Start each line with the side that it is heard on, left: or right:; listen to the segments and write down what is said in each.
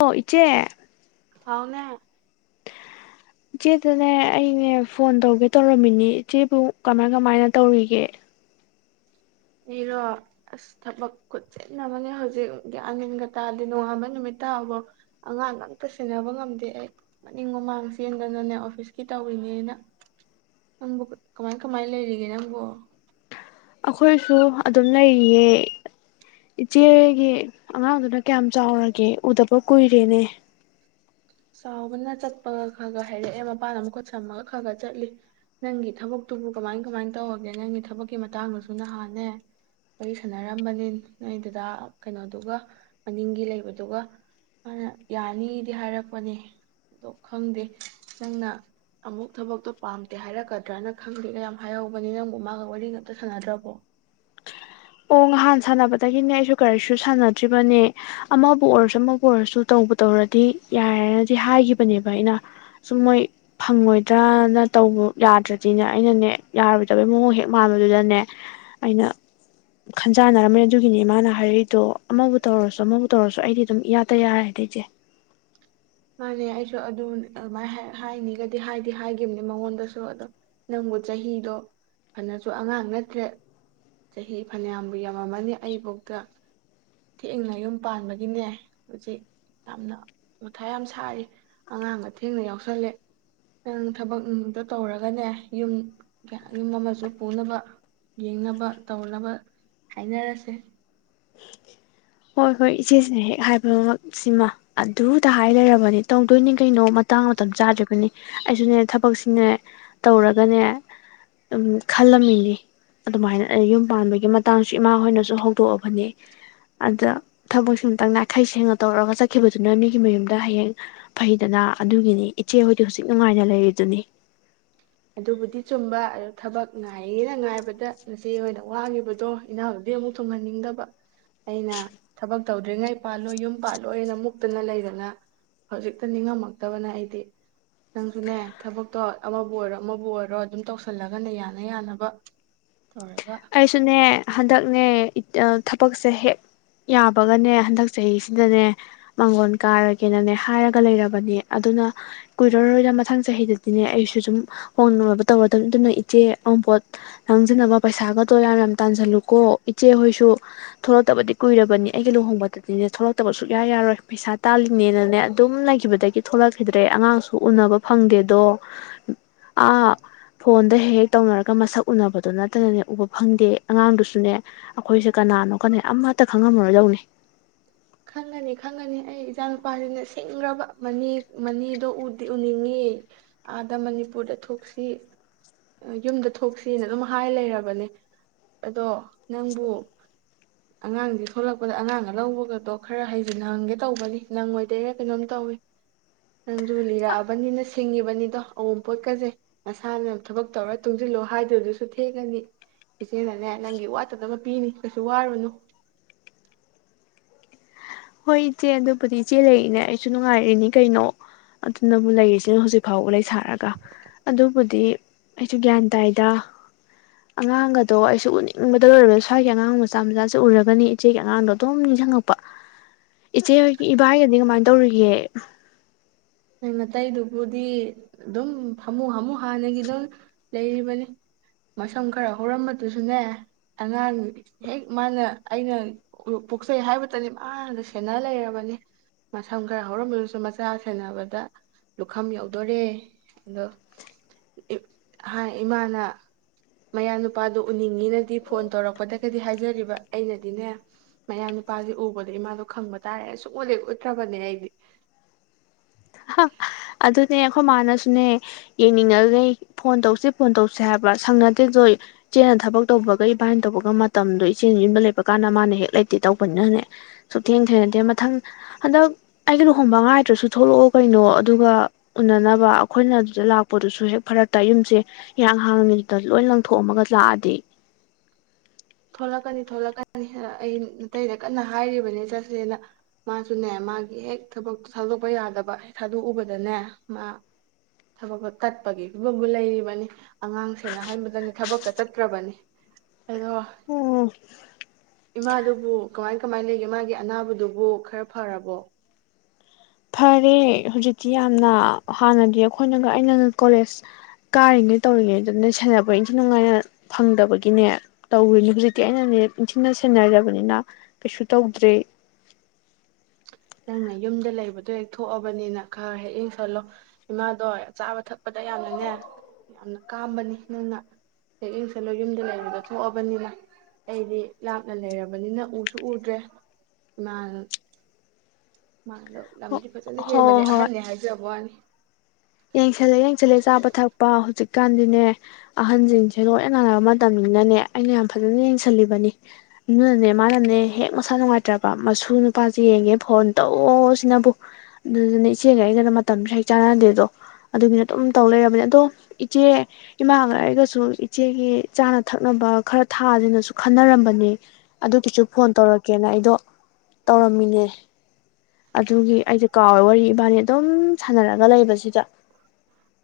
left: ꯑꯣ ꯏꯆꯦ
right: ꯍꯥꯎꯅꯦ
left: ꯏꯆꯦꯗꯨꯅꯦ ꯑꯩꯅꯦ ꯐꯣꯟ ꯇꯧꯒꯦ ꯇꯧꯔꯝꯃꯤꯅꯤ ꯏꯆꯦꯕꯨ ꯀꯃꯥꯏ ꯀꯃꯥꯏꯅ ꯇꯧꯔꯤꯒꯦ
right: ꯑꯩꯔꯣ ꯑꯁ ꯊꯕꯛ ꯈꯨꯠꯆꯥꯟ ꯑꯃꯅꯦ ꯍꯧꯖꯤꯛ ꯒ꯭ꯌꯥꯟ ꯃꯦꯟꯒ ꯇꯥꯗꯦ ꯅꯣꯡꯉꯥꯟꯕ ꯅꯨꯃꯤꯠ ꯇꯥꯕꯣ ꯑꯉꯥꯡ ꯑꯝꯇ ꯁꯦꯟꯅꯕ ꯉꯝꯗꯦ ꯑꯩ ꯃꯅꯤꯡ ꯃꯃꯥꯡ ꯆꯦꯟꯕꯗꯅꯦ ꯑꯣꯐꯤꯁꯀꯤ ꯇꯧꯔꯤꯅꯦꯅ ꯅꯪꯕꯨ ꯀꯃꯥꯏ ꯀꯃꯥꯏ ꯂꯩꯔꯤꯒꯦ ꯅꯪꯕꯨ
left: ꯑꯩꯈꯣꯏꯁꯨ ꯑꯗꯨꯝ ꯂꯩꯔꯤꯌꯦ ꯏꯆꯦꯒꯤ ꯑꯉꯥꯡꯗꯨꯅ ꯀꯌꯥꯝ ꯆꯥꯎꯔꯒꯦ ꯎꯗꯕ ꯀꯨꯏꯔꯦꯅꯦ
right: ꯆꯥꯎꯕꯅ ꯆꯠꯄꯒ ꯈꯔ ꯈ ꯍꯥꯏꯔꯛꯑꯦ ꯃꯄꯥꯟꯅ ꯃꯈꯨꯠ ꯁꯝꯃꯒ ꯈ ꯈ ꯆꯠꯂꯤ ꯅꯪꯒꯤ ꯊꯕꯛꯇꯨꯕꯨ ꯀꯃꯥꯏ ꯀꯃꯥꯏꯅ ꯇꯧꯔꯒꯦ ꯅꯪꯒꯤ ꯊꯕꯛꯀꯤ ꯃꯇꯥꯡꯗꯁꯨ ꯅꯍꯥꯟꯅꯦ ꯋꯥꯔꯤ ꯁꯥꯟꯅꯔꯝꯕꯅꯤ ꯅꯣꯏꯗꯨꯗ ꯀꯩꯅꯣꯗꯨꯒ ꯃꯅꯤꯡꯒꯤ ꯂꯩꯕꯗꯨꯒ ꯃꯥꯅ ꯌꯥꯅꯤꯗꯤ ꯍꯥꯏꯔꯛꯄ ꯅꯤ ꯑꯗꯣ ꯈꯪꯗꯦ ꯅꯪꯅ ꯑꯃꯨꯛ ꯊꯕꯛꯇꯣ ꯄꯥꯝꯗꯦ ꯍꯥꯏꯔꯛꯀꯗ꯭ꯔꯅ ꯈꯪꯗꯦꯒ ꯌꯥꯝ ꯍꯥꯏꯍꯧꯕꯅꯤ ꯅꯪꯕꯨ ꯃꯥꯒ ꯋꯥꯔꯤ ꯉꯥꯛꯇ ꯁꯥꯟꯅꯗ꯭ꯔꯕꯣ
left: ꯑꯣ ꯅꯍꯥꯟ ꯁꯥꯟꯅꯕꯗꯒꯤꯅꯦ ꯑꯩꯁꯨ ꯀꯔꯤꯁꯨ ꯁꯥꯟꯅꯗ꯭ꯔꯤꯕꯅꯦ ꯑꯃꯕꯨ ꯑꯣꯏꯔꯁꯨ ꯑꯃꯕꯨ ꯑꯣꯏꯔꯁꯨ ꯇꯧꯕ ꯇꯧꯔꯗꯤ ꯌꯥꯔꯦꯅꯗꯤ ꯍꯥꯏꯈꯤꯕꯅꯦꯕ ꯑꯩꯅ ꯁꯨꯝ ꯃꯣꯏ ꯐꯪꯉꯣꯏꯗ꯭ꯔꯅ ꯇꯧꯕ ꯌꯥꯗ꯭ꯔꯗꯤꯅꯦ ꯑꯩꯅꯅꯦ ꯌꯥꯔꯣꯏꯗꯕꯩ ꯃꯑꯣꯡ ꯍꯦꯛ ꯃꯥꯟꯕꯗꯨꯗꯅꯦ ꯑꯩꯅ ꯈꯟꯖꯥꯟꯅꯔꯝꯃꯦ ꯑꯗꯨꯒꯤꯅꯦ ꯃꯥꯅ ꯍꯥꯏꯔꯛꯏꯗꯣ ꯑꯃꯕꯨ ꯇꯧꯔꯁꯨ ꯑꯃꯕꯨ ꯇꯧꯔꯁꯨ ꯑꯩꯗꯤ ꯑꯗꯨꯝ ꯏꯌꯥꯗ ꯌꯥꯔꯦꯗ ꯏꯆꯦ
right: ꯃꯥꯅꯦ ꯑꯩꯁꯨ ꯑꯗꯨ ꯑꯗꯨꯃꯥꯏꯅ ꯍꯥꯏꯅꯤꯒꯗꯤ ꯍꯥꯏꯗꯤ ꯍꯥꯏꯈꯤꯕꯅꯦ ꯃꯉꯣꯟꯗꯁꯨ ꯑꯗꯣ ꯅꯪꯕꯨ ꯆꯍꯤꯗꯣ ꯐꯅꯁꯨ ꯑꯉꯥꯡ ꯅꯠꯇ꯭ꯔꯦ ꯆꯍꯤ ꯐꯅꯌꯥꯝꯕꯨ ꯌꯥꯝꯃꯝꯃꯅꯤ ꯑꯩꯐꯧꯗ ꯊꯦꯡꯅ ꯌꯨꯝ ꯄꯥꯟꯕꯒꯤꯅꯦ ꯍꯧꯖꯤꯛ ꯌꯥꯝꯅ ꯃꯊꯥ ꯌꯥꯝ ꯁꯥꯔꯤ ꯑꯉꯥꯡꯒ ꯊꯦꯡꯅ ꯌꯥꯎꯁꯜꯂꯦ ꯅꯪ ꯊꯕꯛꯗ ꯇꯧꯔꯒꯅꯦ ꯌꯨꯝ ꯀ ꯌꯨꯝ ꯑꯃꯁꯨ ꯄꯨꯅꯕ ꯌꯦꯡꯅꯕ ꯇꯧꯅꯕ ꯍꯥꯏꯅꯔꯁꯦ
left: ꯍꯣꯏ ꯍꯣꯏ ꯏꯆꯦꯁꯤꯅ ꯍꯦꯛ ꯍꯥꯏꯕ ꯁꯤꯃ ꯑꯗꯨꯗ ꯍꯥꯏ ꯂꯩꯔꯕꯅꯤ ꯇꯧꯗꯣꯏꯅꯤ ꯀꯩꯅꯣ ꯃꯇꯥꯡ ꯃꯇꯝ ꯆꯥꯗ꯭ꯔꯤꯔꯤꯕꯅꯤ ꯑꯩꯁꯨꯅꯦ ꯊꯕꯛꯁꯤꯅꯦ ꯇꯧꯔꯒꯅꯦ ꯈꯜꯂꯝꯃꯤꯅꯤ ꯑꯗꯨꯃꯥꯏꯅ ꯌꯨꯝ ꯄꯥꯟꯕꯒꯤ ꯃꯇꯥꯡꯁꯨ ꯏꯃꯥ ꯍꯣꯏꯅꯁꯨ ꯍꯧꯗꯣꯛꯑꯕꯅꯦ ꯑꯗ ꯊꯕꯛꯁꯤ ꯑꯃꯨꯇꯪ ꯅꯥꯈꯩ ꯁꯦꯡꯅ ꯇꯧꯔꯛꯒ ꯆꯠꯈꯤꯕꯗꯨꯅ ꯃꯤꯒꯤ ꯃꯌꯨꯝꯗ ꯍꯌꯦꯡ ꯐꯩꯗꯅ ꯑꯗꯨꯒꯤꯅꯤ ꯏꯆꯦꯍꯣꯏꯗꯤ ꯍꯧꯖꯤꯛ ꯅꯨꯡꯉꯥꯏꯅ ꯂꯩꯔꯤꯗꯨꯅꯤ
right: ꯑꯗꯨꯕꯨꯗꯤ ꯆꯨꯝꯕ ꯑꯗꯨ ꯊꯕꯛ ꯉꯥꯏꯌꯦꯅ ꯉꯥꯏꯕꯗ ꯉꯁꯤ ꯑꯣꯏꯅ ꯋꯥꯡꯉꯤꯕꯗꯣ ꯏꯅꯥꯎꯗꯤ ꯑꯃꯨꯛ ꯊꯨꯡꯍꯟꯅꯤꯡꯗꯕ ꯑꯩꯅ ꯊꯕꯛ ꯇꯧꯗ꯭ꯔꯤꯉꯩ ꯄꯥꯜꯂꯣꯏ ꯌꯨꯝ ꯄꯥꯜꯂꯣꯏꯅ ꯃꯨꯛꯇꯅ ꯂꯩꯗꯅ ꯍꯧꯖꯤꯛꯇ ꯅꯤꯡꯉꯝꯃꯛꯇꯕꯅ ꯑꯩꯗꯤ ꯅꯪꯁꯨꯅꯦ ꯊꯕꯛꯇꯣ ꯑꯃꯕꯨ ꯑꯣꯏꯔꯣ ꯑꯃꯕꯨ ꯑꯣꯏꯔꯣ ꯑꯗꯨꯝ ꯇꯧꯁꯜꯂꯒꯅꯦ ꯌꯥꯅ ꯌꯥꯅꯕ ꯇꯧꯔꯒ
left: ꯑꯩꯁꯨꯨꯅꯦ ꯍꯟꯗꯛ ꯅꯦ ꯊꯕꯛꯁꯦ ꯍꯦꯛ ꯌꯥꯕꯒꯅꯦ ꯍꯟꯗꯛ ꯆꯍꯤꯁꯤꯗꯅꯦ ꯃꯥꯡꯒꯣꯟ ꯀꯥꯔꯒꯦꯅꯅꯦ ꯍꯥꯏꯔꯒ ꯂꯩꯔꯕꯅꯤ ꯑꯗꯨꯅ ꯀꯨꯏꯔꯔꯣꯏꯔ ꯃꯊꯪ ꯆꯍꯤꯗꯗꯤꯅꯦ ꯑꯩꯁꯨ ꯑꯗꯨꯝ ꯍꯣꯡꯅꯤꯡꯉꯕ ꯇꯧꯔꯗꯕꯅꯤ ꯑꯗꯨꯅ ꯏꯆꯦ ꯑꯃꯄꯣꯠ ꯅꯪꯖꯅꯕ ꯄꯩꯁꯥꯒꯗꯨ ꯌꯥꯝ ꯌꯥꯝ ꯇꯥꯟꯁꯤꯜꯂꯨꯀꯣ ꯏꯆꯦꯍꯣꯏꯁꯨ ꯊꯣꯛꯂꯛꯇꯕꯗꯤ ꯀꯨꯏꯔꯕꯅꯤ ꯑꯩꯒꯤ ꯂꯨꯍꯣꯡꯕꯗꯗꯤꯅꯦ ꯊꯣꯛꯂꯛꯇꯕ ꯁꯨꯛꯌꯥ ꯌꯥꯔꯣꯏ ꯄꯩꯁꯥ ꯇꯥꯜꯂꯤꯅꯦꯅꯅꯦ ꯑꯗꯨꯝ ꯂꯩꯈꯤꯕꯗꯒꯤ ꯊꯣꯛꯂꯛꯈꯤꯗ꯭ꯔꯦ ꯑꯉꯥꯡꯁꯨ ꯎꯅꯕ ꯐꯪꯗꯦꯗꯣ ꯑꯥ ꯐꯣꯟꯗ ꯍꯦꯛ ꯍꯦꯛ ꯇꯧꯅꯔꯒ ꯃꯁꯛ ꯎꯅꯕꯗꯨꯅ ꯐꯠꯇꯅꯅꯦ ꯎꯕ ꯐꯪꯗꯦ ꯑꯉꯥꯡꯗꯨꯁꯨꯅꯦ ꯑꯩꯈꯣꯏꯁꯦ ꯀꯅꯥꯅꯣ ꯀꯅꯥ ꯑꯃꯠꯇ ꯈꯪꯉꯝꯃꯔꯣꯏꯗꯧꯅꯤ
right: ꯈꯪꯉꯅꯤ ꯈꯪꯒꯅꯤ ꯑꯩ ꯏꯆꯥ ꯅꯨꯨꯄꯥꯁꯤꯅ ꯁꯤꯡꯈ꯭ꯔꯕ ꯃꯅꯤ ꯃꯅꯤꯗꯣꯗꯤ ꯎꯅꯤꯡꯉꯤ ꯑꯥꯗ ꯃꯅꯤꯄꯨꯔꯗ ꯊꯣꯛꯁꯤ ꯌꯨꯝꯗ ꯊꯣꯛꯁꯤꯅ ꯑꯗꯨꯝ ꯍꯥꯏ ꯂꯩꯔꯕꯅꯦ ꯑꯗꯣ ꯅꯪꯕꯨ ꯑꯉꯥꯡꯗꯤ ꯊꯣꯛꯣꯂꯛꯄꯗ ꯑꯉꯥꯡꯒ ꯂꯧꯕꯒꯗꯣ ꯈꯔ ꯍꯥꯏꯁꯦ ꯅꯪꯒꯦ ꯇꯧꯕꯅꯤ ꯅꯪꯉꯣꯏꯗꯣꯏꯔꯥ ꯀꯩꯅꯣꯝ ꯇꯧꯋꯤ ꯅꯪꯗꯨ ꯂꯤꯔꯛꯑꯕꯅꯤꯅ ꯁꯤꯡꯉꯤꯕꯅꯤꯗꯣ ꯑꯑꯣꯅꯄꯣꯠꯀꯁꯦ ꯅꯁꯥꯅ ꯊꯕꯛ ꯇꯧꯔ ꯇꯨꯡꯁꯤꯜꯂꯣ ꯍꯥꯏꯗꯨꯗꯨꯁꯨ ꯊꯦꯡꯒꯅꯤ ꯏꯆꯦꯅꯅꯦ ꯅꯪꯒꯤ ꯋꯥꯠꯇꯗꯕ ꯄꯤꯅꯤ ꯀꯩꯁꯨ ꯋꯥꯔꯨꯅꯨ
left: ꯍꯣꯏ ꯏꯆꯦ ꯑꯗꯨꯕꯨꯗꯤ ꯏꯆꯦ ꯂꯩꯔꯤꯏꯅꯦ ꯑꯩꯁꯨ ꯅꯨꯡꯉꯥꯏꯔꯤꯅꯤ ꯀꯩꯅꯣ ꯑꯗꯨꯅꯕꯨ ꯂꯩꯔꯤꯁꯤꯅ ꯍꯧꯖꯤꯛ ꯐꯥꯎꯕ ꯂꯩ ꯁꯥꯔꯒ ꯑꯗꯨꯕꯨꯗꯤ ꯑꯩꯁꯨ ꯒ꯭ꯌꯥꯟ ꯇꯥꯏꯗ ꯑꯉꯥꯡꯒꯗꯣ ꯑꯩꯁꯨ ꯎꯅꯤꯡꯕꯗ ꯂꯣꯏꯔꯕ ꯁ꯭ꯋꯥꯏꯒꯤ ꯑꯉꯥꯡ ꯃꯆꯥ ꯃꯆꯥꯁ ꯎꯔꯒꯅꯤ ꯏꯆꯦꯒꯤ ꯑꯉꯥꯡꯗꯣ ꯑꯗꯨꯝ ꯅꯤꯡꯁꯤꯡꯉꯛꯄ ꯏꯆꯦ ꯍꯣꯏꯒꯤ ꯏꯕꯥꯏꯒꯗꯤ ꯀꯃꯥꯏꯅ ꯇꯧꯔꯤꯒꯦ
right: ꯑꯅꯥꯇꯩꯗꯨꯕꯨꯗꯤ ꯑꯗꯨꯝ ꯐꯃꯨ ꯍꯥꯃꯨ ꯍꯥꯟꯅꯒꯤ ꯑꯗꯨꯝ ꯂꯩꯔꯤꯕꯅꯤ ꯃꯁꯝ ꯈꯔ ꯍꯧꯔꯝꯕꯗꯨꯁꯨꯅꯦ ꯑꯉꯥꯡ ꯍꯦꯛ ꯃꯥꯅ ꯑꯩꯅ ꯄꯣꯛꯆꯩ ꯍꯥꯏꯕꯇꯅꯦ ꯃꯥꯗ ꯁꯦꯟꯅ ꯂꯩꯔꯕꯅꯤ ꯃꯁꯝ ꯈꯔ ꯍꯧꯔꯝꯕꯗꯨꯁꯨ ꯃꯆꯥ ꯁꯦꯟꯅꯕꯅꯤ ꯂꯨꯈꯝ ꯌꯧꯗꯣꯔꯦ ꯑꯗꯣ ꯏꯃꯥꯅ ꯃꯌꯥ ꯅꯨꯄꯥꯗꯣ ꯎꯅꯤꯡꯉꯤꯅꯗꯤ ꯐꯣꯟ ꯇꯧꯔꯛꯄꯗꯒꯗꯤ ꯍꯥꯏꯖꯔꯤꯕ ꯑꯩꯅꯗꯤꯅꯦ ꯃꯌꯥ ꯅꯨꯄꯥꯁꯦ ꯎꯕꯗꯣ ꯏꯃꯥꯗꯣ ꯈꯪꯕ ꯇꯥꯔꯦ ꯑꯨꯡꯂꯦꯛ ꯎꯠꯇ꯭ꯔꯕꯅꯦ ꯑꯩꯗꯤ
left: ꯑꯗꯨꯅꯦ ꯑꯩꯈꯣꯏ ꯃꯥꯅꯁꯨꯅꯦ ꯌꯦꯡꯅꯤꯡꯉꯩ ꯐꯣꯟ ꯇꯧꯁꯤ ꯐꯣꯟ ꯇꯧꯁꯤ ꯍꯥꯏꯕ꯭ꯔꯥ ꯁꯪꯅꯗꯦꯗꯣ ꯏꯆꯦꯅ ꯊꯕꯛ ꯇꯧꯕꯒ ꯏꯕꯥꯥꯏꯅ ꯇꯧꯕꯒ ꯃꯇꯝꯗꯣ ꯏꯆꯦ ꯌꯟꯕ ꯂꯩꯕ ꯀꯥꯟꯗ ꯃꯥꯅ ꯍꯦꯛ ꯂꯩꯇꯦ ꯇꯧꯕꯅꯤꯅꯅꯦ ꯁꯨꯊꯦꯡ ꯊꯦꯡꯅꯗꯦ ꯃꯊꯪ ꯍꯟꯗꯛ ꯑꯩꯒꯤ ꯂꯨꯍꯣꯡꯕ ꯉꯥꯏꯗ꯭ꯔꯁꯨ ꯊꯣꯛꯂꯛꯑꯣ ꯀꯩꯅꯣ ꯑꯗꯨꯒ ꯎꯅꯅꯕ ꯑꯩꯈꯣꯏꯅ ꯑꯗꯨꯗ ꯂꯥꯛꯄꯗꯨꯁꯨ ꯍꯦꯛ ꯐꯔꯛꯇ ꯌꯨꯝꯁꯦ ꯏꯤꯔꯥꯡ ꯍꯥꯡꯅꯤꯤꯗꯨꯗ ꯂꯣꯏ ꯂꯪꯊꯣꯛꯑꯝꯃꯒ ꯂꯥꯛꯑꯗꯤ
right: ꯊꯣꯛꯂꯛꯀꯅꯤ ꯊꯣꯛꯂꯛꯀꯅꯤ ꯑꯩ ꯑꯇꯩꯗ ꯀꯟꯅ ꯍꯥꯏꯔꯤꯕꯅꯤ ꯆꯠꯁꯦꯅ ꯃꯥꯁꯨꯅꯦ ꯃꯥꯒꯤ ꯍꯦꯛ ꯊꯕꯛꯇ ꯊꯥꯗꯣꯛꯄ ꯌꯥꯗꯕ ꯍꯦꯛ ꯊꯥꯗꯣꯛꯎꯕꯗꯅꯦ ꯃꯥ ꯊꯕꯛꯀ ꯀꯠꯄꯒꯤ ꯐꯤꯕꯝꯕꯨ ꯂꯩꯔꯤꯕꯅꯤ ꯑꯉꯥꯡꯁꯦꯅ ꯍꯟꯕꯗꯅꯦ ꯊꯕꯛꯀ ꯆꯠꯇ꯭ꯔꯕꯅꯤ ꯑꯗꯣ
left: ꯑꯣ
right: ꯏꯃꯥꯗꯨꯕꯨ ꯀꯃꯥꯏ ꯀꯃꯥꯏ ꯂꯩꯒꯦ ꯃꯥꯒꯤ ꯑꯅꯥꯕꯗꯨꯕꯨ ꯈꯔ ꯐꯔꯕꯣ
left: ꯐꯔꯦ ꯍꯧꯖꯤꯛꯇꯤ ꯌꯥꯝꯅ ꯍꯥꯟꯅꯗꯤ ꯑꯩꯈꯣꯏꯅꯒ ꯑꯩꯅ ꯀꯣꯂꯦꯖ ꯀꯥꯔꯤꯉꯩ ꯇꯧꯔꯤꯉꯩ ꯑꯗꯨꯅ ꯁꯦꯟꯅꯕ ꯏꯟꯊꯤ ꯅꯨꯡꯉꯥꯏꯅ ꯐꯪꯗꯕꯒꯤꯅꯦ ꯇꯧꯋꯅꯦ ꯍꯧꯖꯤꯛꯇꯤ ꯑꯩꯅꯅꯦ ꯏꯟꯊꯤꯅ ꯁꯦꯟꯅꯖꯕꯅꯤꯅ ꯀꯩꯁꯨ ꯇꯧꯗ꯭ꯔꯦ
right: ꯅꯪꯅ ꯌꯨꯝꯗ ꯂꯩꯕꯗꯣ ꯍꯦꯛ ꯊꯣꯛꯑꯕꯅꯤꯅ ꯈꯔ ꯍꯦꯛ ꯏꯡ ꯁꯜꯂꯣ ꯏꯃꯥꯗꯣ ꯆꯥꯕ ꯊꯛꯄꯗ ꯌꯥꯝꯅꯅꯦ ꯌꯥꯝꯅ ꯀꯥꯝꯕꯅꯤ ꯅꯪꯅ ꯍꯦꯛ ꯏꯡ ꯁꯜꯂꯣ ꯌꯨꯝꯗ ꯂꯩꯕꯗꯣ ꯊꯣꯛꯑꯕꯅꯤꯅ ꯑꯩꯗꯤ ꯂꯥꯞꯅ ꯂꯩꯔꯕꯅꯤꯅ ꯎꯁꯨ ꯎꯗ꯭ꯔꯦ ꯏꯃꯥ [unintelligible]
left: ꯍꯣ
right: ꯐꯖꯅ ꯍꯦꯟꯕꯅꯦ
left: ꯍꯣꯏ
right: ꯑꯍꯟꯅ ꯍꯥꯏꯖꯕꯩ ꯋꯥꯅꯤ
left: ꯌꯦꯡꯁꯜꯂꯦ ꯌꯦꯡꯁꯜꯂꯦ ꯆꯥꯕ ꯊꯛꯄ ꯍꯧꯖꯤꯛꯀꯥꯟꯗꯤꯅꯦ ꯑꯍꯟꯁꯤꯡꯁꯦ ꯂꯣꯏ ꯅꯥꯔꯕ ꯃꯇꯝꯅꯤꯅꯅꯦ ꯑꯩꯅ ꯌꯥꯝ ꯐꯖꯅ ꯌꯦꯡꯁꯤꯜꯂꯤꯕꯅꯤ ꯑꯗꯨꯅꯅꯦ ꯃꯥꯅꯅꯦ ꯍꯦꯛ ꯃꯁꯥ ꯅꯨꯡꯉꯥꯏꯇ꯭ꯔꯕ ꯃꯁꯨ ꯅꯨꯄꯥꯁꯦ ꯌꯦꯡꯒꯦ ꯐꯣꯟ ꯇꯧꯁꯤꯅꯕꯨ ꯑꯗꯨꯗꯨꯅꯦ ꯏꯆꯦꯒ ꯑꯩꯒꯗ ꯃꯇꯝꯁꯨ ꯍꯦꯛ ꯆꯥꯟꯅꯗꯦꯗꯣ ꯑꯗꯨꯕꯨꯗꯤ ꯑꯗꯨꯝ ꯇꯧ ꯂꯩꯔꯕꯅꯦ ꯑꯗꯣ ꯏꯆꯦ ꯏꯃꯥꯒ ꯑꯩꯒꯁꯨ ꯏꯆꯦꯒꯤ ꯆꯥꯅ ꯊꯛꯅꯕ ꯈꯔ ꯊꯥꯗꯅꯁꯨ ꯈꯟꯅꯔꯝꯕꯅꯦ ꯑꯗꯨꯒꯤꯁꯨ ꯐꯣꯟ ꯇꯧꯔꯛꯀꯦꯅ ꯑꯩꯗꯣ ꯇꯧꯔꯝꯃꯤꯅꯦ ꯑꯗꯨꯒꯤ ꯑꯩꯗꯤ ꯀꯥꯎꯋꯦ ꯋꯥꯔꯤ ꯏꯕꯥꯅꯤ ꯑꯗꯨꯝ ꯁꯥꯟꯅꯔꯒ ꯂꯩꯕꯁꯤꯗ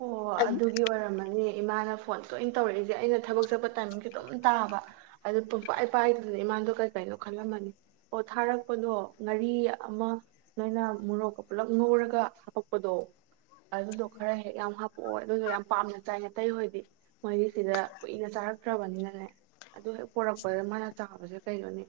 right: ꯑꯣ ꯑꯗꯨꯒꯤ ꯑꯣꯏꯔꯝꯃꯅꯤ ꯏꯃꯥꯅ ꯐꯣꯟ ꯇꯣꯏꯅ ꯇꯧꯔꯛꯏꯁꯦ ꯑꯩꯅ ꯊꯕꯛ ꯆꯠꯄ ꯇꯥꯏꯃꯤꯡꯁꯈꯤ ꯑꯗꯨꯝ ꯇꯥꯕ ꯑꯗꯨ ꯄꯨꯡ ꯏ ꯄꯥꯏꯗꯨꯗꯅ ꯏꯃꯥꯗꯣ ꯀꯩꯅꯣ ꯈꯜꯂꯝꯃꯅꯤ ꯑꯣ ꯊꯥꯔꯛꯄꯗꯣ ꯉꯥꯔꯤ ꯑꯃ ꯅꯣꯏꯅ ꯃꯣꯔꯣꯛꯀ ꯄꯨꯜꯂꯞ ꯉꯧꯔꯒ ꯍꯥꯄꯛꯄꯗꯣ ꯑꯗꯨꯗꯣ ꯈꯔ ꯍꯦꯛ ꯌꯥꯝ ꯍꯥꯄꯛꯑꯣ ꯑꯗꯨꯗꯣ ꯌꯥꯝ ꯄꯥꯝꯅ ꯆꯥꯏꯅ ꯇꯇꯩ ꯍꯣꯏꯗꯤ ꯃꯣꯏꯒꯤ ꯁꯤꯗ ꯀꯨꯏꯅ ꯆꯥꯔꯛꯇ꯭ꯔꯕꯅꯤꯅꯅꯦ ꯑꯗꯨ ꯍꯦꯛ ꯄꯣꯔꯛꯄꯗ ꯃꯥꯅ ꯆꯥꯕꯁꯦ ꯀꯩꯅꯣꯅꯦ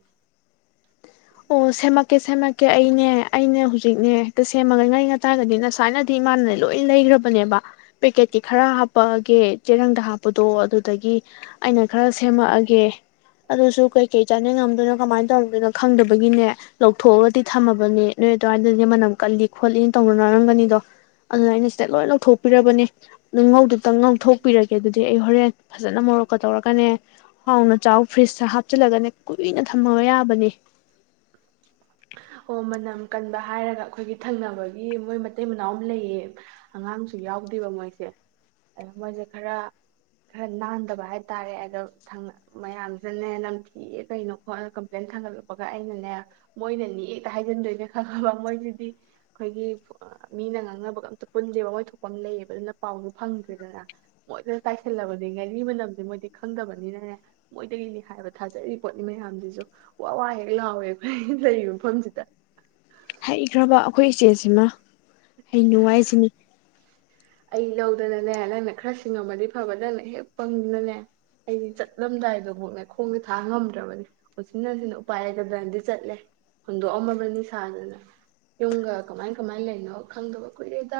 left: ꯑꯣ ꯁꯦꯝꯃꯛꯀꯦ ꯁꯦꯝꯃꯛꯀꯦ ꯑꯩꯅꯦ ꯑꯩꯅꯦ ꯍꯧꯖꯤꯛꯅꯦ ꯍꯦꯛꯇ ꯁꯦꯝꯃꯒ ꯉꯉ ꯇꯥꯔꯒꯗꯤ ꯅꯁꯃꯥꯏꯅꯗꯤ ꯏꯃꯥꯟꯅꯅꯦ ꯂꯣꯏ ꯂꯩꯈ꯭ꯔꯕꯅꯦꯕ ꯄꯦꯀꯦꯠꯀꯤꯤ ꯈꯔ ꯍꯥ ꯄꯑꯒꯦ ꯆꯦꯔꯪꯗ ꯍꯥꯞꯄ ꯄꯗꯣ ꯑꯗꯨꯗꯒꯤ ꯑꯩꯅ ꯈꯔ ꯁꯦꯝꯃꯛꯑꯒꯦ ꯑꯗꯨꯁꯨ ꯀꯩꯀꯩ ꯆꯥꯅꯤꯡ ꯉꯝꯗꯣꯏꯅꯣ ꯀꯃꯥꯏꯅ ꯇꯧꯗꯣꯏꯅꯣ ꯐꯪꯗꯕꯒꯤꯅꯦ ꯂꯧꯊꯣꯛꯑꯒꯗꯤ ꯊꯝꯃꯕꯅꯤ ꯅꯣꯏ ꯑꯗꯨꯋꯥꯏꯗꯗꯤ ꯃꯅꯝ ꯀꯜꯂꯤ ꯈꯣꯠꯂꯤ ꯇꯧꯅꯅꯔꯝꯒꯅꯤꯗꯣ ꯑꯗꯨꯅ ꯑꯩꯅ ꯁꯤꯗ ꯂꯣꯏ ꯂꯧꯊꯣꯛꯄꯤꯔꯕꯅꯦ ꯑꯗꯨ ꯉꯧꯗꯨꯇꯪ ꯉꯧꯊꯣꯛꯄꯤꯔꯒꯦ ꯑꯗꯨꯗꯤ ꯑꯩ ꯍꯣꯔꯦꯟ ꯐꯖꯅ ꯃꯣꯔꯣꯛꯀ ꯇꯧꯔꯒꯅꯦ ꯍꯥꯎꯅ ꯆꯥꯎ ꯐ꯭ꯔꯤꯖꯇ ꯍꯥꯞꯆꯤꯜꯂꯒꯅꯦ ꯀꯨꯏꯅ ꯊꯝꯃꯕ ꯌꯥꯕꯅꯤ
right: ꯑꯣ ꯃꯅꯝ ꯀꯟꯕ ꯍꯥꯏꯔꯒ ꯑꯩꯈꯣꯏꯒꯤ ꯊꯪꯅꯕꯒꯤ ꯃꯣꯏ ꯃꯇꯩ ꯃꯅꯥꯎ ꯑꯃ ꯂꯩꯌꯦ ꯑꯉꯥꯡꯁꯨ ꯌꯥꯎꯗꯦꯕ ꯃꯣꯏꯁꯦ ꯑꯣ ꯃꯣꯏꯁꯦ ꯈꯔ ꯈꯔ ꯅꯥꯟꯗꯕ ꯍꯥꯏ ꯇꯔꯦ ꯑꯗꯣ ꯃꯌꯥꯝꯁꯤꯅꯦ ꯅꯝꯊꯤ ꯀꯩꯅꯣ ꯈꯣꯠꯅ ꯀꯝꯄ꯭ꯂꯦꯟ ꯊꯥꯡꯒꯠꯂꯛꯄꯒ ꯑꯩꯅꯅꯦ ꯃꯣꯏꯅꯅꯤ ꯌꯦꯛꯇ ꯍꯥꯏꯖꯤꯟꯗꯣꯏꯅꯦ ꯈꯪꯉꯕ ꯃꯣꯏꯁꯤꯗꯤ ꯑꯩꯈꯣꯏꯒꯤ ꯃꯤꯅ ꯉꯥꯡꯅꯕꯒ ꯑꯝꯇ ꯄꯨꯟꯁꯦꯕ ꯃꯣꯏ ꯊꯣꯛꯄ ꯑꯃ ꯂꯩꯌꯦꯕ ꯑꯗꯨꯅ ꯄꯥꯎꯁꯨ ꯐꯪꯗ꯭ꯔꯦꯗꯅ ꯃꯣꯏꯗ ꯇꯥꯏꯁꯜꯂꯕꯗꯤ ꯉꯥꯔꯤ ꯃꯅꯝꯁꯦ ꯃꯣꯏꯗꯤ ꯈꯪꯗꯕꯅꯤꯅꯅꯦ ꯃꯣꯏꯗꯒꯤꯅꯤ ꯍꯥꯏꯕ ꯊꯥꯖꯔꯤꯕ ꯄꯣꯠꯅꯤ ꯃꯌꯥꯝꯁꯤꯁꯨ ꯋꯥ ꯋꯥ ꯍꯦꯛ ꯂꯥꯎꯋꯦ ꯑꯩꯈꯣꯏ ꯂꯩꯌꯦ ꯃꯐꯝꯁꯤꯗ
left: ꯍꯩꯈ꯭ꯔꯕ ꯑꯩꯈꯣꯏ ꯏꯆꯦꯁꯤꯃ ꯍꯩꯅꯨ ꯍꯥꯏꯖꯤꯅꯤ
right: ꯑꯩ ꯂꯧꯗꯅꯅꯦ ꯅꯪꯅ ꯈꯔ ꯁꯤꯡꯉꯝꯃꯗꯤ ꯐꯕ ꯅꯪꯅ ꯍꯦꯛ ꯄꯪꯗꯅꯅꯦ ꯑꯩꯗꯤ ꯆꯠꯂꯝꯗꯥꯏꯗꯐꯥꯎꯅꯦ ꯂꯧꯗꯅꯥꯅꯦ ꯅꯪꯅ ꯈꯔꯥ ꯁꯤꯉꯝ ꯃꯗꯤꯅꯤ ꯆꯠꯂꯝꯗꯥꯏꯗꯤꯐꯥꯎ ꯈꯣꯡꯖꯦ ꯊꯥꯡ ꯉꯝꯗ꯭ꯔꯕꯅꯤ ꯑꯣ ꯎꯆꯤꯟꯅꯆꯤꯟꯅ ꯎꯄꯥꯏ ꯂꯩꯒꯗ꯭ꯔꯅꯗꯤ ꯆꯠꯂꯦ ꯍꯨꯟꯗꯣꯛꯑꯝꯃꯕꯅꯤ ꯁꯥꯗꯅ ꯌꯨꯝꯒ ꯀꯃꯥꯏ ꯀꯃꯥꯏꯅ ꯂꯩꯅꯣ ꯈꯪꯗꯕ ꯀꯨꯏꯔꯦꯗ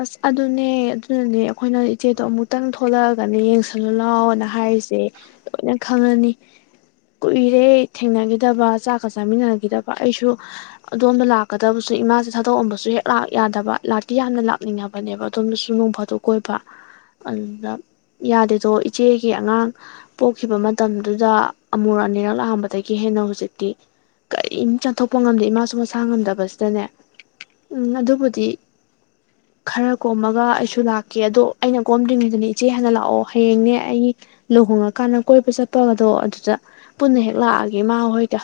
left: ꯑꯁ ꯑꯗꯨꯅꯦ ꯑꯗꯨꯅꯅꯦ ꯑꯩꯈꯣꯏꯅ ꯏꯆꯦꯗꯣ ꯑꯃꯨꯛꯇꯪ ꯊꯣꯛꯂꯛꯑꯒꯅꯦ ꯌꯦꯡꯁꯜꯂꯣ ꯂꯥꯎꯑꯣꯑꯣꯅ ꯍꯥꯏꯔꯤꯁꯦ ꯂꯣꯏꯅ ꯈꯪꯉꯅꯤ ꯀꯨꯏꯔꯦ ꯊꯦꯡꯅꯈꯤꯗꯕ ꯆꯥꯛꯀ ꯆꯥꯃꯤꯟꯅꯈꯤꯗꯕ ꯑꯩꯁꯨ ꯑꯗꯣꯝꯕ ꯂꯥꯛꯀꯗꯕꯁꯨ ꯏꯃꯥꯁꯦ ꯊꯥꯗꯣꯛꯑꯝꯕꯁꯨ ꯍꯦꯛ ꯂꯥꯛ ꯌꯥꯗꯕ ꯂꯥꯛꯇꯤ ꯌꯥꯝꯅ ꯂ ꯅꯤꯡꯉꯅꯕꯅꯦꯕ ꯑꯗꯣꯝꯗꯁꯨ ꯅꯣꯡꯐꯥꯠꯇꯣ ꯀꯣꯏꯕ ꯑꯗꯨꯗ ꯌꯥꯗꯦꯗꯣ ꯏꯆꯦꯒꯤ ꯑꯉꯥꯡ ꯄꯣꯛꯈꯤꯕ ꯃꯇꯝꯗꯨꯗ ꯑꯃꯨꯔꯛ ꯑꯅꯤꯔꯛ ꯂꯥꯛꯑꯝꯕꯗꯒꯤ ꯍꯦꯟꯅ ꯍꯧꯖꯤꯛꯇꯤ ꯀꯔꯤꯝ ꯆꯠꯊꯣꯛꯄ ꯉꯝꯗꯦ ꯏꯃꯥꯁꯨ ꯃꯁꯥ ꯉꯝꯗꯕꯁꯤꯗꯅꯦ ꯎꯝ ꯑꯗꯨꯕꯨꯗꯤ ꯈꯔ ꯀꯣꯝꯃꯒ ꯑꯩꯁꯨ ꯂꯥꯛꯀꯦ ꯑꯗꯣ ꯑꯩꯅ ꯀꯣꯝꯗ꯭ꯔꯤꯉꯩꯗꯅꯦ ꯏꯆꯦ ꯍꯥꯟꯅ ꯂꯥꯛꯑꯣ ꯍꯌꯦꯡꯅꯦ ꯑꯩ ꯂꯨꯍꯣꯡꯉ ꯀꯥꯟꯅ ꯀꯣꯏꯕ ꯆꯠꯄꯒꯗꯣ ꯑꯗꯨꯗ ꯄꯨꯟꯅ ꯍꯦꯛ ꯂꯥꯛꯑꯒꯦ ꯏꯃꯥꯍꯣꯏꯒ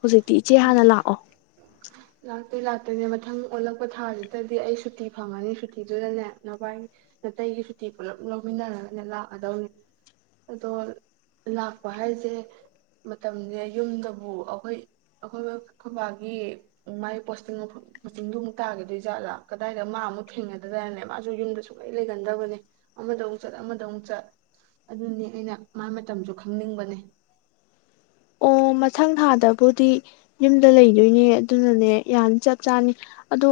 left: ꯍꯧꯖꯤꯛꯇꯤ ꯏꯆꯦ
right: ꯑꯣ
left: ꯍꯥꯟꯅ ꯂꯥꯛꯑꯣ
right: ꯂꯥꯛꯇꯤ ꯂꯥꯛꯇꯣꯏꯅꯦ ꯃꯊꯪ ꯑꯣꯜꯂꯛꯄ ꯊꯥꯁꯤꯗꯗꯤ ꯑꯩ ꯁꯨꯇꯤ ꯐꯪꯉꯅꯤ ꯁꯨꯇꯤꯗꯨꯗꯅꯦ ꯅꯕꯥꯏ ꯅꯥꯇꯩꯒꯤ ꯁꯨꯇꯤ ꯄꯨꯂꯞ ꯂꯧꯃꯤꯟꯅꯔꯒꯅꯦ ꯂꯥꯛꯀꯗꯧꯅꯦ ꯑꯗꯣ ꯂꯥꯛꯄ ꯍꯥꯏꯁꯦ ꯃꯇꯝꯁꯦ ꯌꯨꯝꯗꯕꯨ ꯑꯩꯈꯣꯏ ꯑꯩꯈꯣꯏ ꯑꯩꯈꯣꯏꯕꯥꯒꯤ ꯃꯥꯒꯤ ꯄꯣꯁꯇꯤꯡ ꯃꯐꯝ ꯄꯣꯁꯇꯤꯡꯗꯨ ꯑꯃꯨꯛ ꯇꯥꯈꯤꯗꯣꯏꯖꯥꯠꯂꯥ ꯀꯗꯥꯏꯗ ꯃꯥ ꯑꯃꯨꯛ ꯊꯦꯡꯅꯗꯣꯏꯗꯅꯅꯦ ꯃꯥꯁꯨ ꯌꯨꯝꯗ ꯁꯨꯛꯂꯩ ꯂꯩꯒꯟꯗꯕꯅꯦ ꯑꯃꯗ ꯑꯃꯨꯛ ꯆꯠ ꯑꯃꯗ ꯑꯃꯨꯛ ꯆꯠ ꯑꯗꯨꯅꯤ ꯑꯩꯅ ꯃꯥꯏ ꯃꯇꯝꯁꯨ ꯈꯪꯅꯤꯡꯕꯅꯦ
left: ꯑꯣ ꯃꯊꯪ ꯊꯥꯗꯕꯨꯗꯤ ꯌꯨꯝꯗ ꯂꯩꯗꯣꯏꯅꯦ ꯑꯗꯨꯅꯅꯦ ꯌꯥꯅꯤ ꯆꯞ ꯆꯥꯅꯤ ꯑꯗꯣ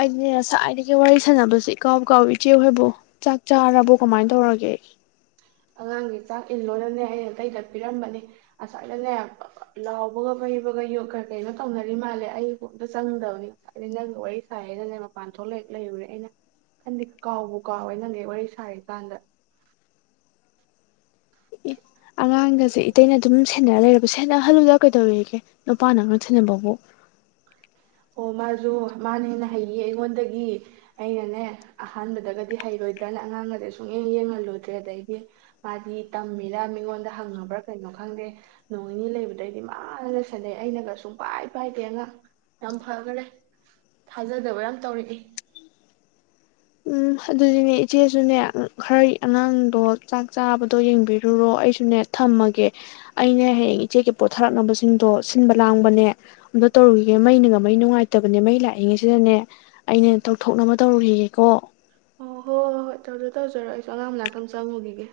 left: ꯑꯩꯅꯦ ꯉꯁꯥꯏꯗꯒꯤ ꯋꯥꯔꯤ ꯁꯥꯟꯅꯕꯁꯦ ꯀꯥꯎ ꯀꯥꯎ ꯏꯆꯦ ꯍꯣꯏꯕꯣ ꯆꯥꯛ ꯆꯥꯔꯕꯣ ꯀꯃꯥꯏꯅ ꯇꯧꯔꯒꯦ
right: ꯑꯉꯥꯡꯒꯤ ꯆꯥꯛ ꯏꯜꯂꯣꯅꯅꯦ ꯑꯩꯅ ꯑꯇꯩꯗꯄꯤꯔꯝꯕꯅꯦ ꯑꯁꯥꯏꯗꯅꯦ ꯂꯥꯎꯕꯒ ꯐꯩꯕꯒ ꯌ ꯀꯩꯅꯣ ꯇꯧꯅꯔꯤ ꯃꯥꯜꯂꯦ ꯑꯩ ꯀꯣꯛꯇ ꯆꯪꯗꯕꯅꯤ ꯉꯁꯥꯏꯗ ꯅꯪꯒ ꯋꯥꯔꯤ ꯁꯥꯏꯌꯦꯅꯅꯦ ꯃꯄꯥꯟ ꯊꯣꯛꯂꯦꯛ ꯂꯩꯔꯨꯔꯦ ꯑꯩꯅ ꯈꯟꯗꯤ ꯀꯥꯎꯕ ꯀꯥꯎ ꯍꯣꯏ ꯅꯪꯒꯤ ꯋꯥꯔꯤ ꯁꯥꯔꯤ ꯀꯥꯟꯗ
left: ꯑꯉꯥꯡꯒꯥꯁꯦ ꯏꯇꯩꯅ ꯑꯗꯨꯝ ꯁꯦꯟꯅꯔ ꯂꯩꯔꯕ ꯁꯦꯠꯅꯍꯜꯂꯨꯗ ꯀꯩꯗꯧꯔꯤꯒꯦ ꯅꯨꯄꯥꯅ ꯑꯉꯥꯛ ꯁꯦꯟꯅꯕꯕꯨ
right: ꯑꯣ ꯃꯥꯁꯨ ꯃꯥꯅꯦꯦꯟꯅ ꯍꯩꯌꯦꯌꯦ ꯑꯩꯉꯣꯟꯗꯒꯤ ꯑꯩꯅꯅꯦ ꯑꯍꯥꯟꯕꯗꯒꯗꯤ ꯍꯩꯔꯣꯏꯗ꯭ꯔꯅ ꯑꯉꯥꯡꯒꯁꯦ ꯁꯨꯡꯌꯦꯦ ꯌꯦꯡꯍꯜꯂꯨꯗ꯭ꯔꯦ ꯑꯗꯩꯗꯤ ꯃꯥꯗꯤ ꯇꯝꯃꯤꯔꯥ ꯃꯤꯉꯣꯟꯗ ꯍꯪꯉꯕ꯭ꯔꯥ ꯀꯩꯅꯣ ꯈꯪꯗꯦ ꯅꯣꯡ ꯅꯤꯅꯤ ꯂꯩꯕꯗꯩꯗꯤ ꯃꯥꯅ ꯁꯦꯅꯩ ꯑꯩꯅꯒ ꯁꯨꯡꯄꯥꯏ ꯄꯥꯏꯗꯦ ꯑꯉꯥꯡ ꯌꯥꯝ ꯐꯈꯔꯦ ꯊꯥꯖꯗꯕ ꯌꯥꯝ ꯇꯧꯔꯛꯏ
left: ꯎꯝ ꯑꯗꯨꯗꯤꯅꯦ ꯏꯆꯦꯁꯨꯅꯦ ꯈꯔ ꯑꯉꯥꯡꯗꯣ ꯆꯥꯛ ꯆꯥꯕꯗꯣ ꯌꯦꯡꯕꯤꯔꯨꯔꯣ ꯑꯩꯁꯨꯅꯦ ꯊꯝꯃꯒꯦ ꯑꯩꯅ ꯍꯌꯦꯡ ꯆꯦꯛꯒꯤ ꯄꯣꯠ ꯊꯥꯔꯛꯅꯕꯁꯤꯡꯗꯣ ꯁꯤꯟꯕ ꯂꯥꯡꯕꯅꯦ ꯑꯝꯇ ꯇꯧꯔꯨꯈꯤꯒꯦ ꯃꯩꯅ ꯉ ꯃꯩ ꯅꯨꯡꯉꯥꯏꯇꯕꯅꯦ ꯃꯩ ꯂꯥꯛꯑꯦ ꯑꯌꯤꯡꯁꯤꯗꯅꯦ ꯑꯩꯅ ꯇꯧꯊꯣꯛꯅꯕ ꯇꯧꯔꯨꯈꯤꯒꯦꯀꯣ
right: ꯑꯣ ꯍꯣꯏ ꯍꯣꯏ ꯍꯣꯏ ꯇꯧꯖꯔꯣ ꯇꯧꯖꯔꯣ ꯑꯩꯁꯨ ꯑꯉꯥꯡꯃꯥꯅꯥꯥꯛꯇ ꯑꯃ ꯆꯪꯉꯨꯈꯤꯒꯦ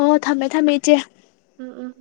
left: ꯑꯣ ꯊꯝꯃꯦ ꯊꯝꯃꯦ ꯏꯆꯦ
right: ꯎꯝ ꯎꯝ